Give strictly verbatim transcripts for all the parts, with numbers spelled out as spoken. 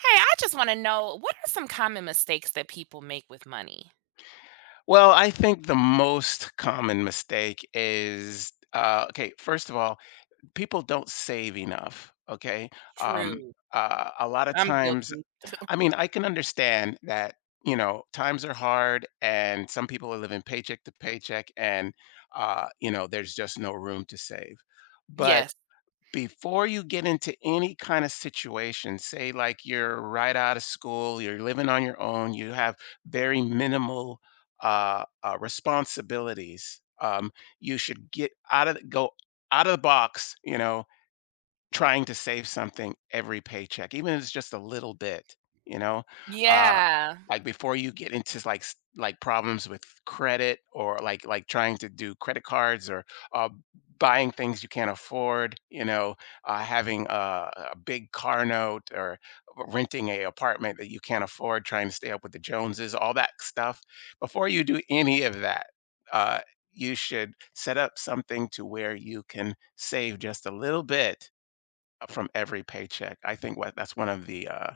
Hey, I just want to know, what are some common mistakes that people make with money? Well, I think the most common mistake is uh, okay, first of all, people don't save enough. Okay. Um, True. uh, a lot of I'm times, guilty. I mean, I can understand that, you know, times are hard and some people are living paycheck to paycheck and, uh, you know, there's just no room to save. But Yes. before you get into any kind of situation, say like you're right out of school, you're living on your own, you have very minimal uh, uh, responsibilities. Um, you should get out of go out of the box, you know, trying to save something every paycheck, even if it's just a little bit, you know. Uh, Yeah. like before you get into like s- like problems with credit or like like trying to do credit cards or uh, buying things you can't afford, you know uh, having a, a big car note or renting a apartment that you can't afford, trying to stay up with the Joneses, all that stuff. Before you do any of that, uh, you should set up something to where you can save just a little bit, uh, from every paycheck. I think what that's one of the uh,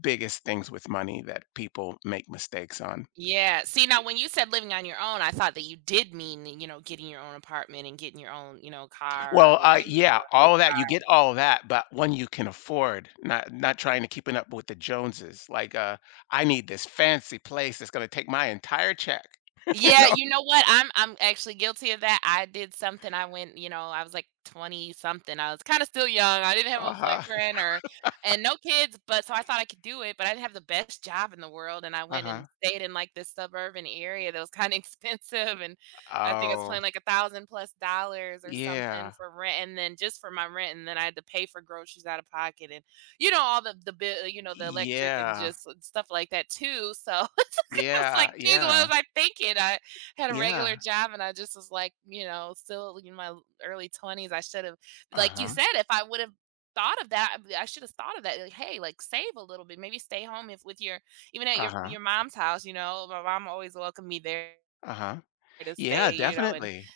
biggest things with money that people make mistakes on. Yeah. See, now when you said living on your own, I thought that you did mean, you know, getting your own apartment and getting your own, you know, car or Well, uh, whatever, you know, yeah, a nice all of that, you car. get all of that, but one you can afford, not not trying to keeping up with the Joneses. Like, uh, I need this fancy place that's gonna take my entire check, you Yeah, know? you know what? I'm I'm actually guilty of that. I did something. I went, you know, I was like twenty something. I was kind of still young. I didn't have a Uh-huh, boyfriend or and no kids, but so I thought I could do it, but I didn't have the best job in the world, and I went and uh-huh. stayed in like this suburban area that was kind of expensive. And I think I was Oh, paying like a thousand plus dollars or something yeah, for rent, and then just for my rent, and then I had to pay for groceries out of pocket, and you know all the the bill, you know, the electric, and yeah, just uh, stuff like that too. So I was yeah, like, "Geez, what was yeah, I thinking?" I had a regular yeah. job, and I just was like, you know, still in my early twenties. I should have, like you Uh-huh, said, if I would have thought of that, I should have thought of that. Like, hey, like save a little bit, maybe stay home if with your, even at your uh-huh, your mom's house. You know, my mom always welcomed me there uh-huh. to Yeah, stay. You know, and definitely,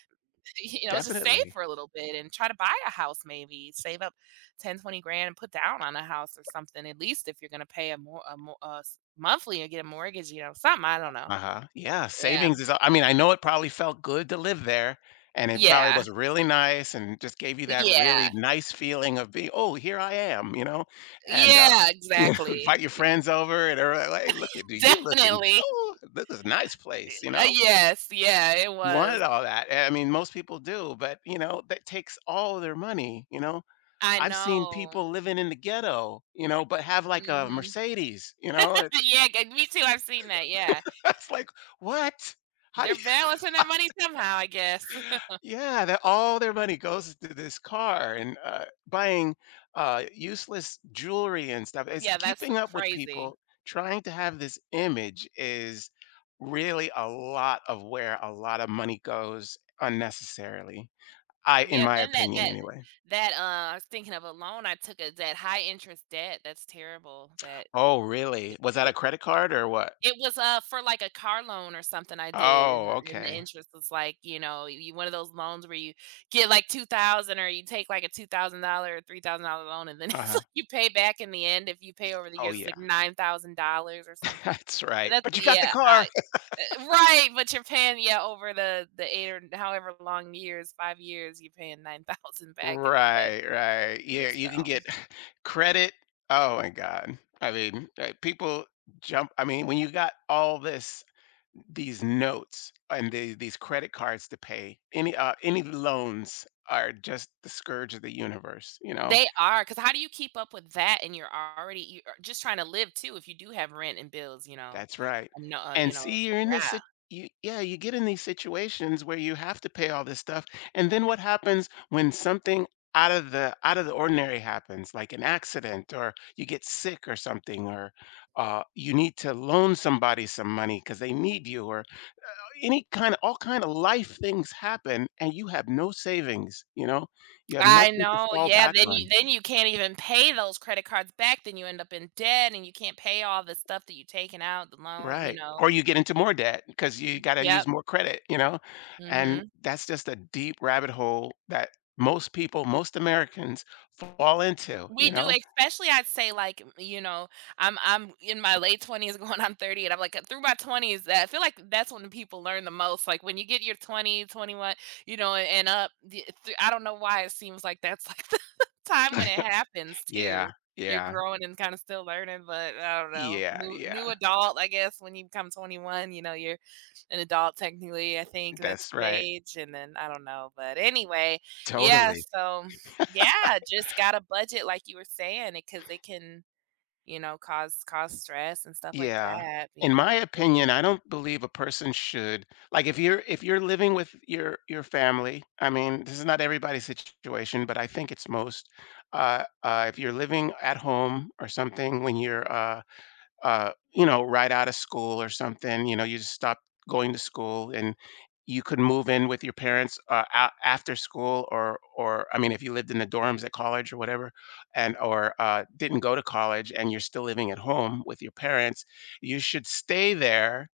you know, just save definitely. for a little bit and try to buy a house. Maybe save up ten, twenty grand and put down on a house or something. At least if you're gonna pay a more a, mo- monthly or get a mortgage, you know, something. I don't know. Uh-huh. Yeah, Yeah. savings is I mean, I know it probably felt good to live there, and it probably Yeah, was really nice and just gave you that really yeah, nice feeling of being, "Oh, here I am," you know? And, uh, yeah, you know, exactly. invite your friends over and they're like, "Hey, look at you, you looking Definitely. oh, this is a nice place," you Uh, know? Yes, yeah, it You wanted was. all that. eh, I mean, most people do, but, you know, that takes all their money, you know? I I've seen know. people living in the ghetto, you know, but have like a Mhm. Mercedes, you know? It's Yeah, g me too, I've seen that, yeah. it's like, "What? How do They're balancing their money somehow, I guess. Yeah, that all their money goes to this car and uh, buying uh, useless jewelry and stuff. It's Yeah, that's keeping up with crazy. people. Trying to have this image is really a lot of where a lot of money goes unnecessarily. I, in Yeah, my then that opinion, that anyway. that, uh, I was thinking of a loan I took, uh, that high interest debt, that's terrible. That Oh, really? it Was that a it credit card or what? it was, uh, for, like, a car loan or something I did, Oh, and and the okay. interest was, like, you know, you one of those loans where you get, like, two thousand, or you take, like, a two thousand dollars or three thousand dollars loan, and then Uh it's huh. like you pay back in the end if you pay over the Oh, years, it's, yeah. like, nine thousand dollars or something. That's right. That's But you got the yeah, car. I uh, right, but you're paying, yeah, over the the eight or however long years, five years, you're paying nine thousand back instead. Right, right. Yeah, So you can get credit. Oh my God. I mean, uh, people jump. I mean, when you got all this, these notes and the, these credit cards to pay, any uh, any loans are just the scourge of the universe. You know, they are, because how do you keep up with that, and you're already you are just trying to live too if you do have rent and bills, you know? that's right. No, uh, you And know see, you're in this yeah. sit you yeah, you get in these situations where you have to pay all this stuff, and then what happens when something out of the out of the ordinary happens, like an accident or you get sick or something, or uh, you need to loan somebody some money because they need you, or any kind of all kind of life things happen, and you have no savings, you know? You have I nothing to know, fall yeah, back then you on. then you can't even pay those credit cards back, then you end up in debt, and you can't pay all the stuff that you taken out, the loan, you Right, know. or you get into more debt because you gotta use Yep. more credit, you know, and Mhm. that's just a deep rabbit hole that most people, most Americans fall into, We you do, know? especially I'd say, like, m you know, I'm I'm in my late twenties going on thirty, and I'm like, through my twenties, that I feel like that's when the people learn the most, like, when you get your twenty, twenty one, you know, and up, the th I don't know why it seems like that's, like, the time when it happens Yeah, too. You're yeah, growing and kinda still learning, but I don't know. yeah, New new yeah. adult, I guess, when you become twenty one, you know, you're an adult technically, I think that's That's the right. age, and then I don't know, but anyway, yeah, Totally. so yeah, just got a budget like you were saying because it can, you know, cause cause stress and stuff like Yeah. that, being In having my food. opinion, I don't believe a person should, like, if you're if you're living with your your family, I mean, this is not everybody's situation, but I think it's most, uh, uh, if you're living at home or something when you're, uh uh, you know, right out of school or something. You know, you just stopped going to school, and you could move in with your parents, uh, a- after school, or or I mean, if you lived in the dorms at college or whatever, and or uh, didn't go to college, and you're still living at home with your parents. You should stay there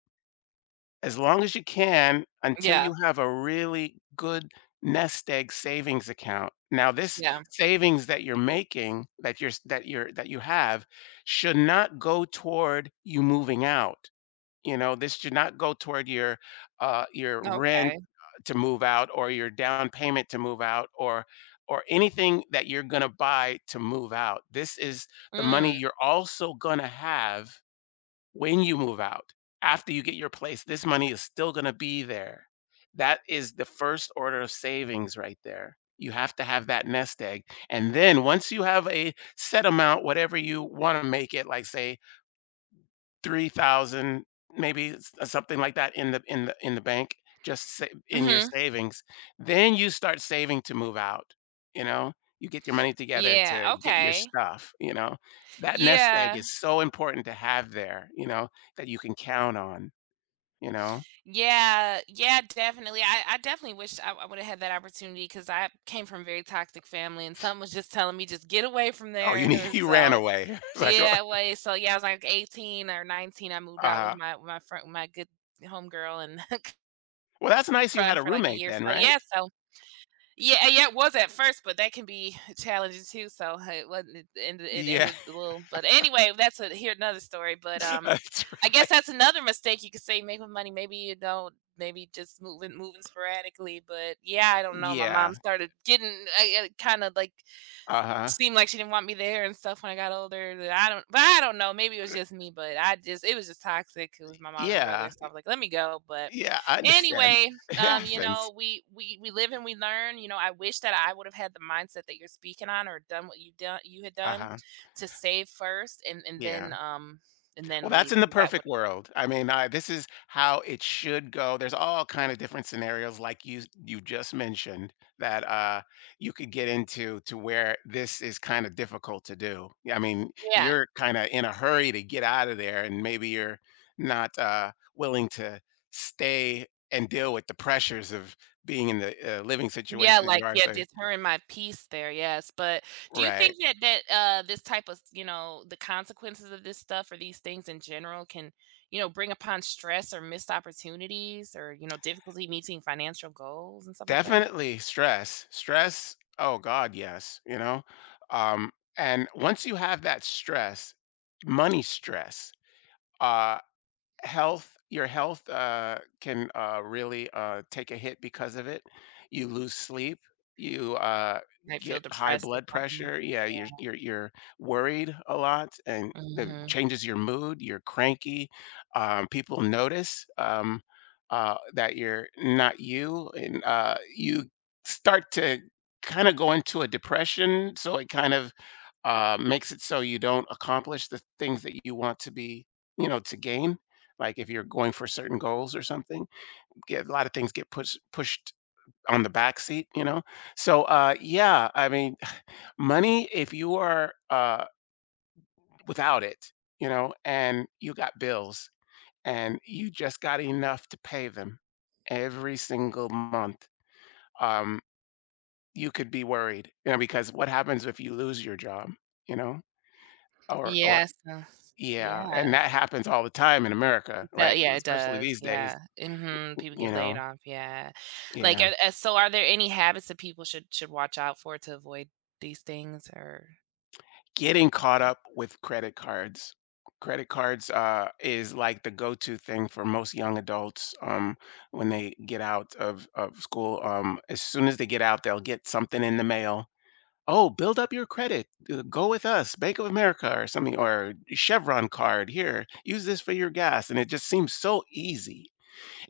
as long as you can until Yeah, you have a really good nest egg savings account. Now this yeah, savings that you're making, that you're s that you're that you have, should not go toward you moving out. You know, this should not go toward your, uh, your rent, okay. uh, to move out or your down payment to move out, or or anything that you're gonna buy to move out. This is the money Mm, you're also gonna have when you move out. After you get your place, this money is still going to be there. That is the first order of savings right there. You have to have that nest egg. And then once you have a set amount, whatever you want to make it, like say three thousand, maybe s uh, something like that in the in the in the bank, just sa in your mhm. savings. Then you start saving to move out, you know? You get your money together to Yeah, get your okay. stuff, you know? That nest egg Yeah, is so important to have there, you know, that you can count on, you know? yeah, yeah, definitely. I I definitely wish I I would've had that opportunity because I came from a very toxic family, and something was just telling me, "Just get away from Oh, you there." need you ran So, away. It's like, oh. yeah, away. So, yeah, I was like eighteen or nineteen, I moved out with Uh-huh. my with my friend, my good homegirl, and Well, that's nice you had fun a for like a roommate year, then, so yeah, right? so yeah, yeah, it was at first, but that can be challenging too, so uh, it wasn't it ended it Yeah. ended a little, but anyway, that's a here another story, but, um, That's I guess right. that's another mistake you could say, make money, maybe you don't maybe just moving moving sporadically, but yeah, I don't know, my Yeah. mom started getting, uh, uh, kinda like Uh-huh. seemed like she didn't want me there and stuff when I got older, that I don't but I don't know, maybe it was just me, but I just it was just toxic, it was my mom and brother, Yeah. so I was like, "Let me go," but Yeah, I understand. anyway, It um, you happens. know, we we we live and we learn, you know, I wish that I would have had the mindset that you're speaking on, or done what you done you had done Uh-huh. to save first, and and then, Yeah. um, and Well, then that's leave in the because that perfect would've world. I mean, I, this is how it should go. There's all kind of different scenarios, like you you just mentioned, that uh, you could get into to where this is kind of difficult to do. I mean, Yeah. you're kind of in a hurry to get out of there, and maybe you're not uh, willing to stay and deal with the pressures of being in the uh, living Yeah, situation that you like, are. yeah, So, deterring my peace there, yes, but do you right. think that that, uh, this type of, you know, the consequences of this stuff or these things in general can, you know, bring upon stress or missed opportunities, or, you know, difficulty meeting financial goals and stuff like that? Definitely stress. Stress, oh God, yes, you know? Um, and once you have that stress, money stress, uh health your health uh, can uh, really uh, take a hit because of it. You lose sleep. You uh, Might feel get high depressed or blood something. pressure. Yeah, you're, you're you're worried a lot, and Yeah. it Mhm. changes your mood. You're cranky. Um, people notice, um, uh, that you're not you, and uh, you start to kind of go into a depression. So it kind of uh, makes it so you don't accomplish the things that you want to be, you know to gain, like if you're going for certain goals or something. Get a lot of things, get pushed pushed on the back seat. You know, so uh yeah, I mean, money, if you are uh without it, you know and you got bills, and you just got enough to pay them every single month. um you could be worried, you know because what happens if you lose your job? You know, or or Yes, uh, yeah, and yeah. that happens all the time in America, That right, yeah, it especially does, these days. yeah. Mhm, people You get laid know, off, yeah. Like, yeah. and and so are there any habits that people should should watch out for to avoid these things or Getting caught Um up with credit cards. Credit cards, uh, is like the go-to thing for most young adults, um, when they get out of of school. Um, as soon as they get out, they'll get something in the mail. "Oh, build up your credit. Uh, go with us, Bank of America or something, or Chevron card. Here, use this for your gas," and it just seems so easy,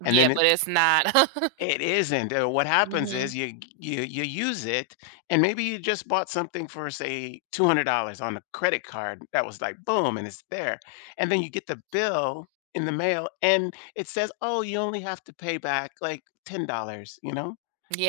and Yeah, then it but it's not. it isn't. Uh, what happens Mhm. is you you you use it, and maybe you just bought something for, say, two hundred dollars on a credit card that was like boom, and it's there, and then you get the bill in the mail, and it says, oh, you only have to pay back like ten dollars. You know,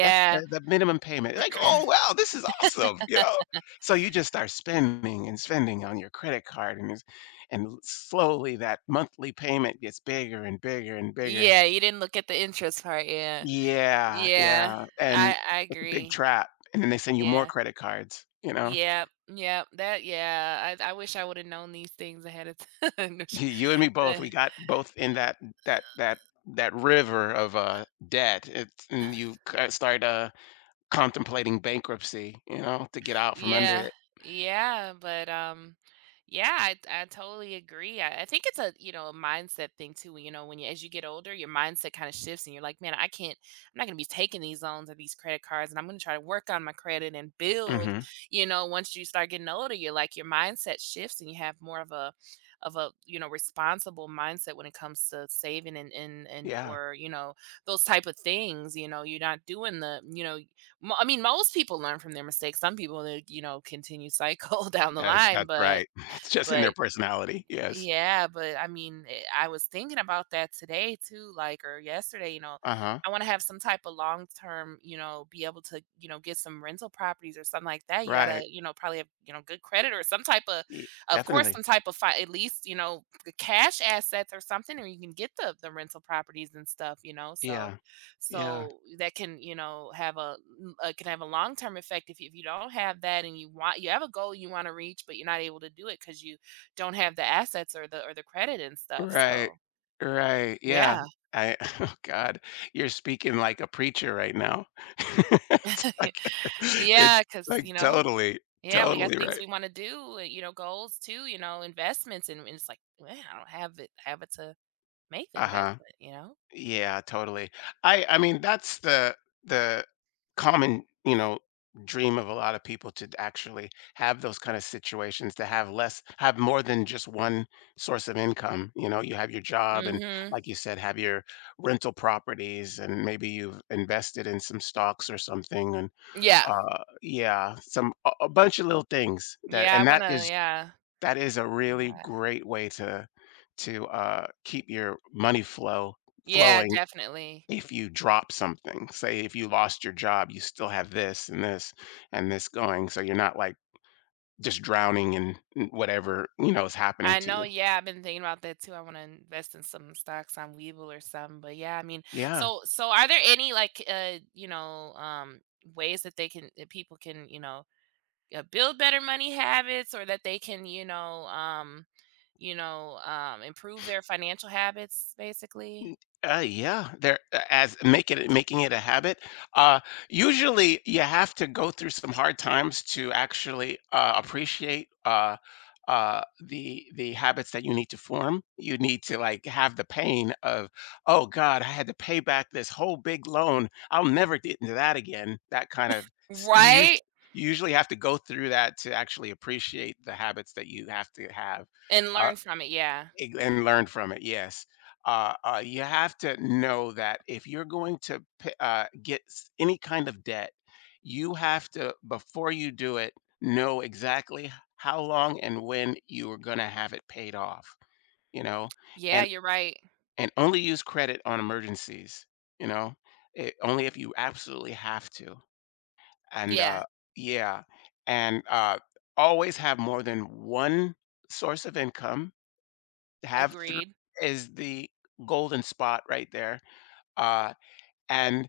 that's the, the minimum payment. Like, oh wow, this is awesome. You know, so you just start spending and spending on your credit card, and it's- and slowly that monthly payment gets bigger and bigger and bigger. Yeah, you didn't look at the interest part, yeah. Yeah, Yeah. yeah, and I I it's a big agree. trap, and then they send you more Yeah. credit cards, you know? yeah, yeah. that yeah, I I wish I would've known these things ahead of time. You you and me both, we got both in that that that that river of, uh, debt. It's And you ki start, uh, contemplating bankruptcy, you know, to get out from under Yeah, it. yeah, but um, yeah, I I totally agree. I, I think it's a you know a mindset thing too. You know, when you as you get older, your mindset kind of shifts, and you're like, man, I can't, I'm not gonna be taking these loans or these credit cards, and I'm gonna try to work on my credit and build. Mhm. You know, once you start getting older, you're like your mindset shifts, and you have more of a of a you know responsible mindset when it comes to saving and and and Yeah. or you know those type of things you know you're not doing the you know Mo I mean, most people learn from their mistakes. Some people, they, you know, continue cycle down the That line, that's but right. It's just in their but personality, yes. yeah, but I mean, eh, I was thinking about that today too, like, or yesterday, you know, Uh-huh. I want to have some type of long term, you know, be able to, you know, get some rental properties or something like that. You gotta, Right. you know, probably have, you know, good credit or some type of, Ye of course, definitely. some type of, fi- at least, you know, the cash assets or something, or you can get the, the rental properties and stuff, you know, so, Yeah, yeah. so that can, you know, have a, n- uh, can have a long term effect if you, if you don't have that and you want, you have a goal you want to reach, but you're not able to do it because you, don't have the assets or the or the credit and stuff, Right. so Right. Yeah. yeah. I Oh God, you're speaking like a preacher right now. It's like it's yeah, because like you know totally, yeah, we got totally things right. we wanna do, and, you know, goals too, you know, investments, and and it's like, "Man, I don't have it have it to make the Uh-huh. investment," you know? Yeah, totally. I I mean, that's the the common, you know, dream of a lot of people, to actually have those kind of situations, to have less have more than just one source of income. You know, you have your job and, Mhm. like you said, have your rental properties, and maybe you've invested in some stocks or something. And Yeah. uh yeah, some a, a bunch of little things. That, Yeah, I and that wanna is yeah. that is a really Yeah. great way to to uh keep your money flow Yeah, flowing definitely. If you drop something, say if you lost your job, you still have this and this and this going. So you're not like just drowning in in whatever, you know, is happening I to know, you. yeah, I've been thinking about that too, I wanna invest in some stocks on Weeble or something, but yeah, I mean Yeah. so so are there any, like, uh, you know, um, ways that they can that people can, you know uh, build better money habits or that they can you know um you know um improve their financial habits basically N uh, Yeah, there, uh, as making it making it a habit. Uh, usually, you have to go through some hard times to actually, uh, appreciate, uh uh, the the habits that you need to form. You need to, like, have the pain of, "Oh god, I had to pay back this whole big loan. I'll never get into that again." That kind of, s you usu right you usually have to go through that to actually appreciate the habits that you have to have. and Uh learn from it yeah Ig and learn from it, yes. Uh, uh, you have to know that if you're going to p uh, get s any kind of debt, you have to, before you do it, know exactly h how long and when you are gonna have it paid off, you know? yeah And you're right and only use credit on emergencies, you know? Eh, only if you absolutely have to. And, yeah uh yeah, and, uh, always have more than one source of income. Have three agreed is the golden spot right there, uh, and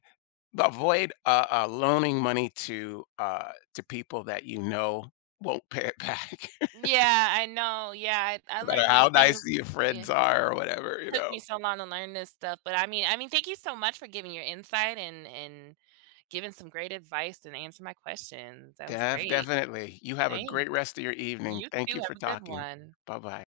avoid, uh uh, loaning money to, uh to people that you know won't pay it back, yeah I know yeah I, I no matter learned how these nice things your yeah, friends it are or whatever, you took know? me so long to learn this stuff but i mean i mean thank you so much for giving your insight and and giving some great advice and answer my questions, that was Def great. definitely. You have a great Thanks, rest of your evening. you Thank too, you have for a good talking. one. Bye-bye.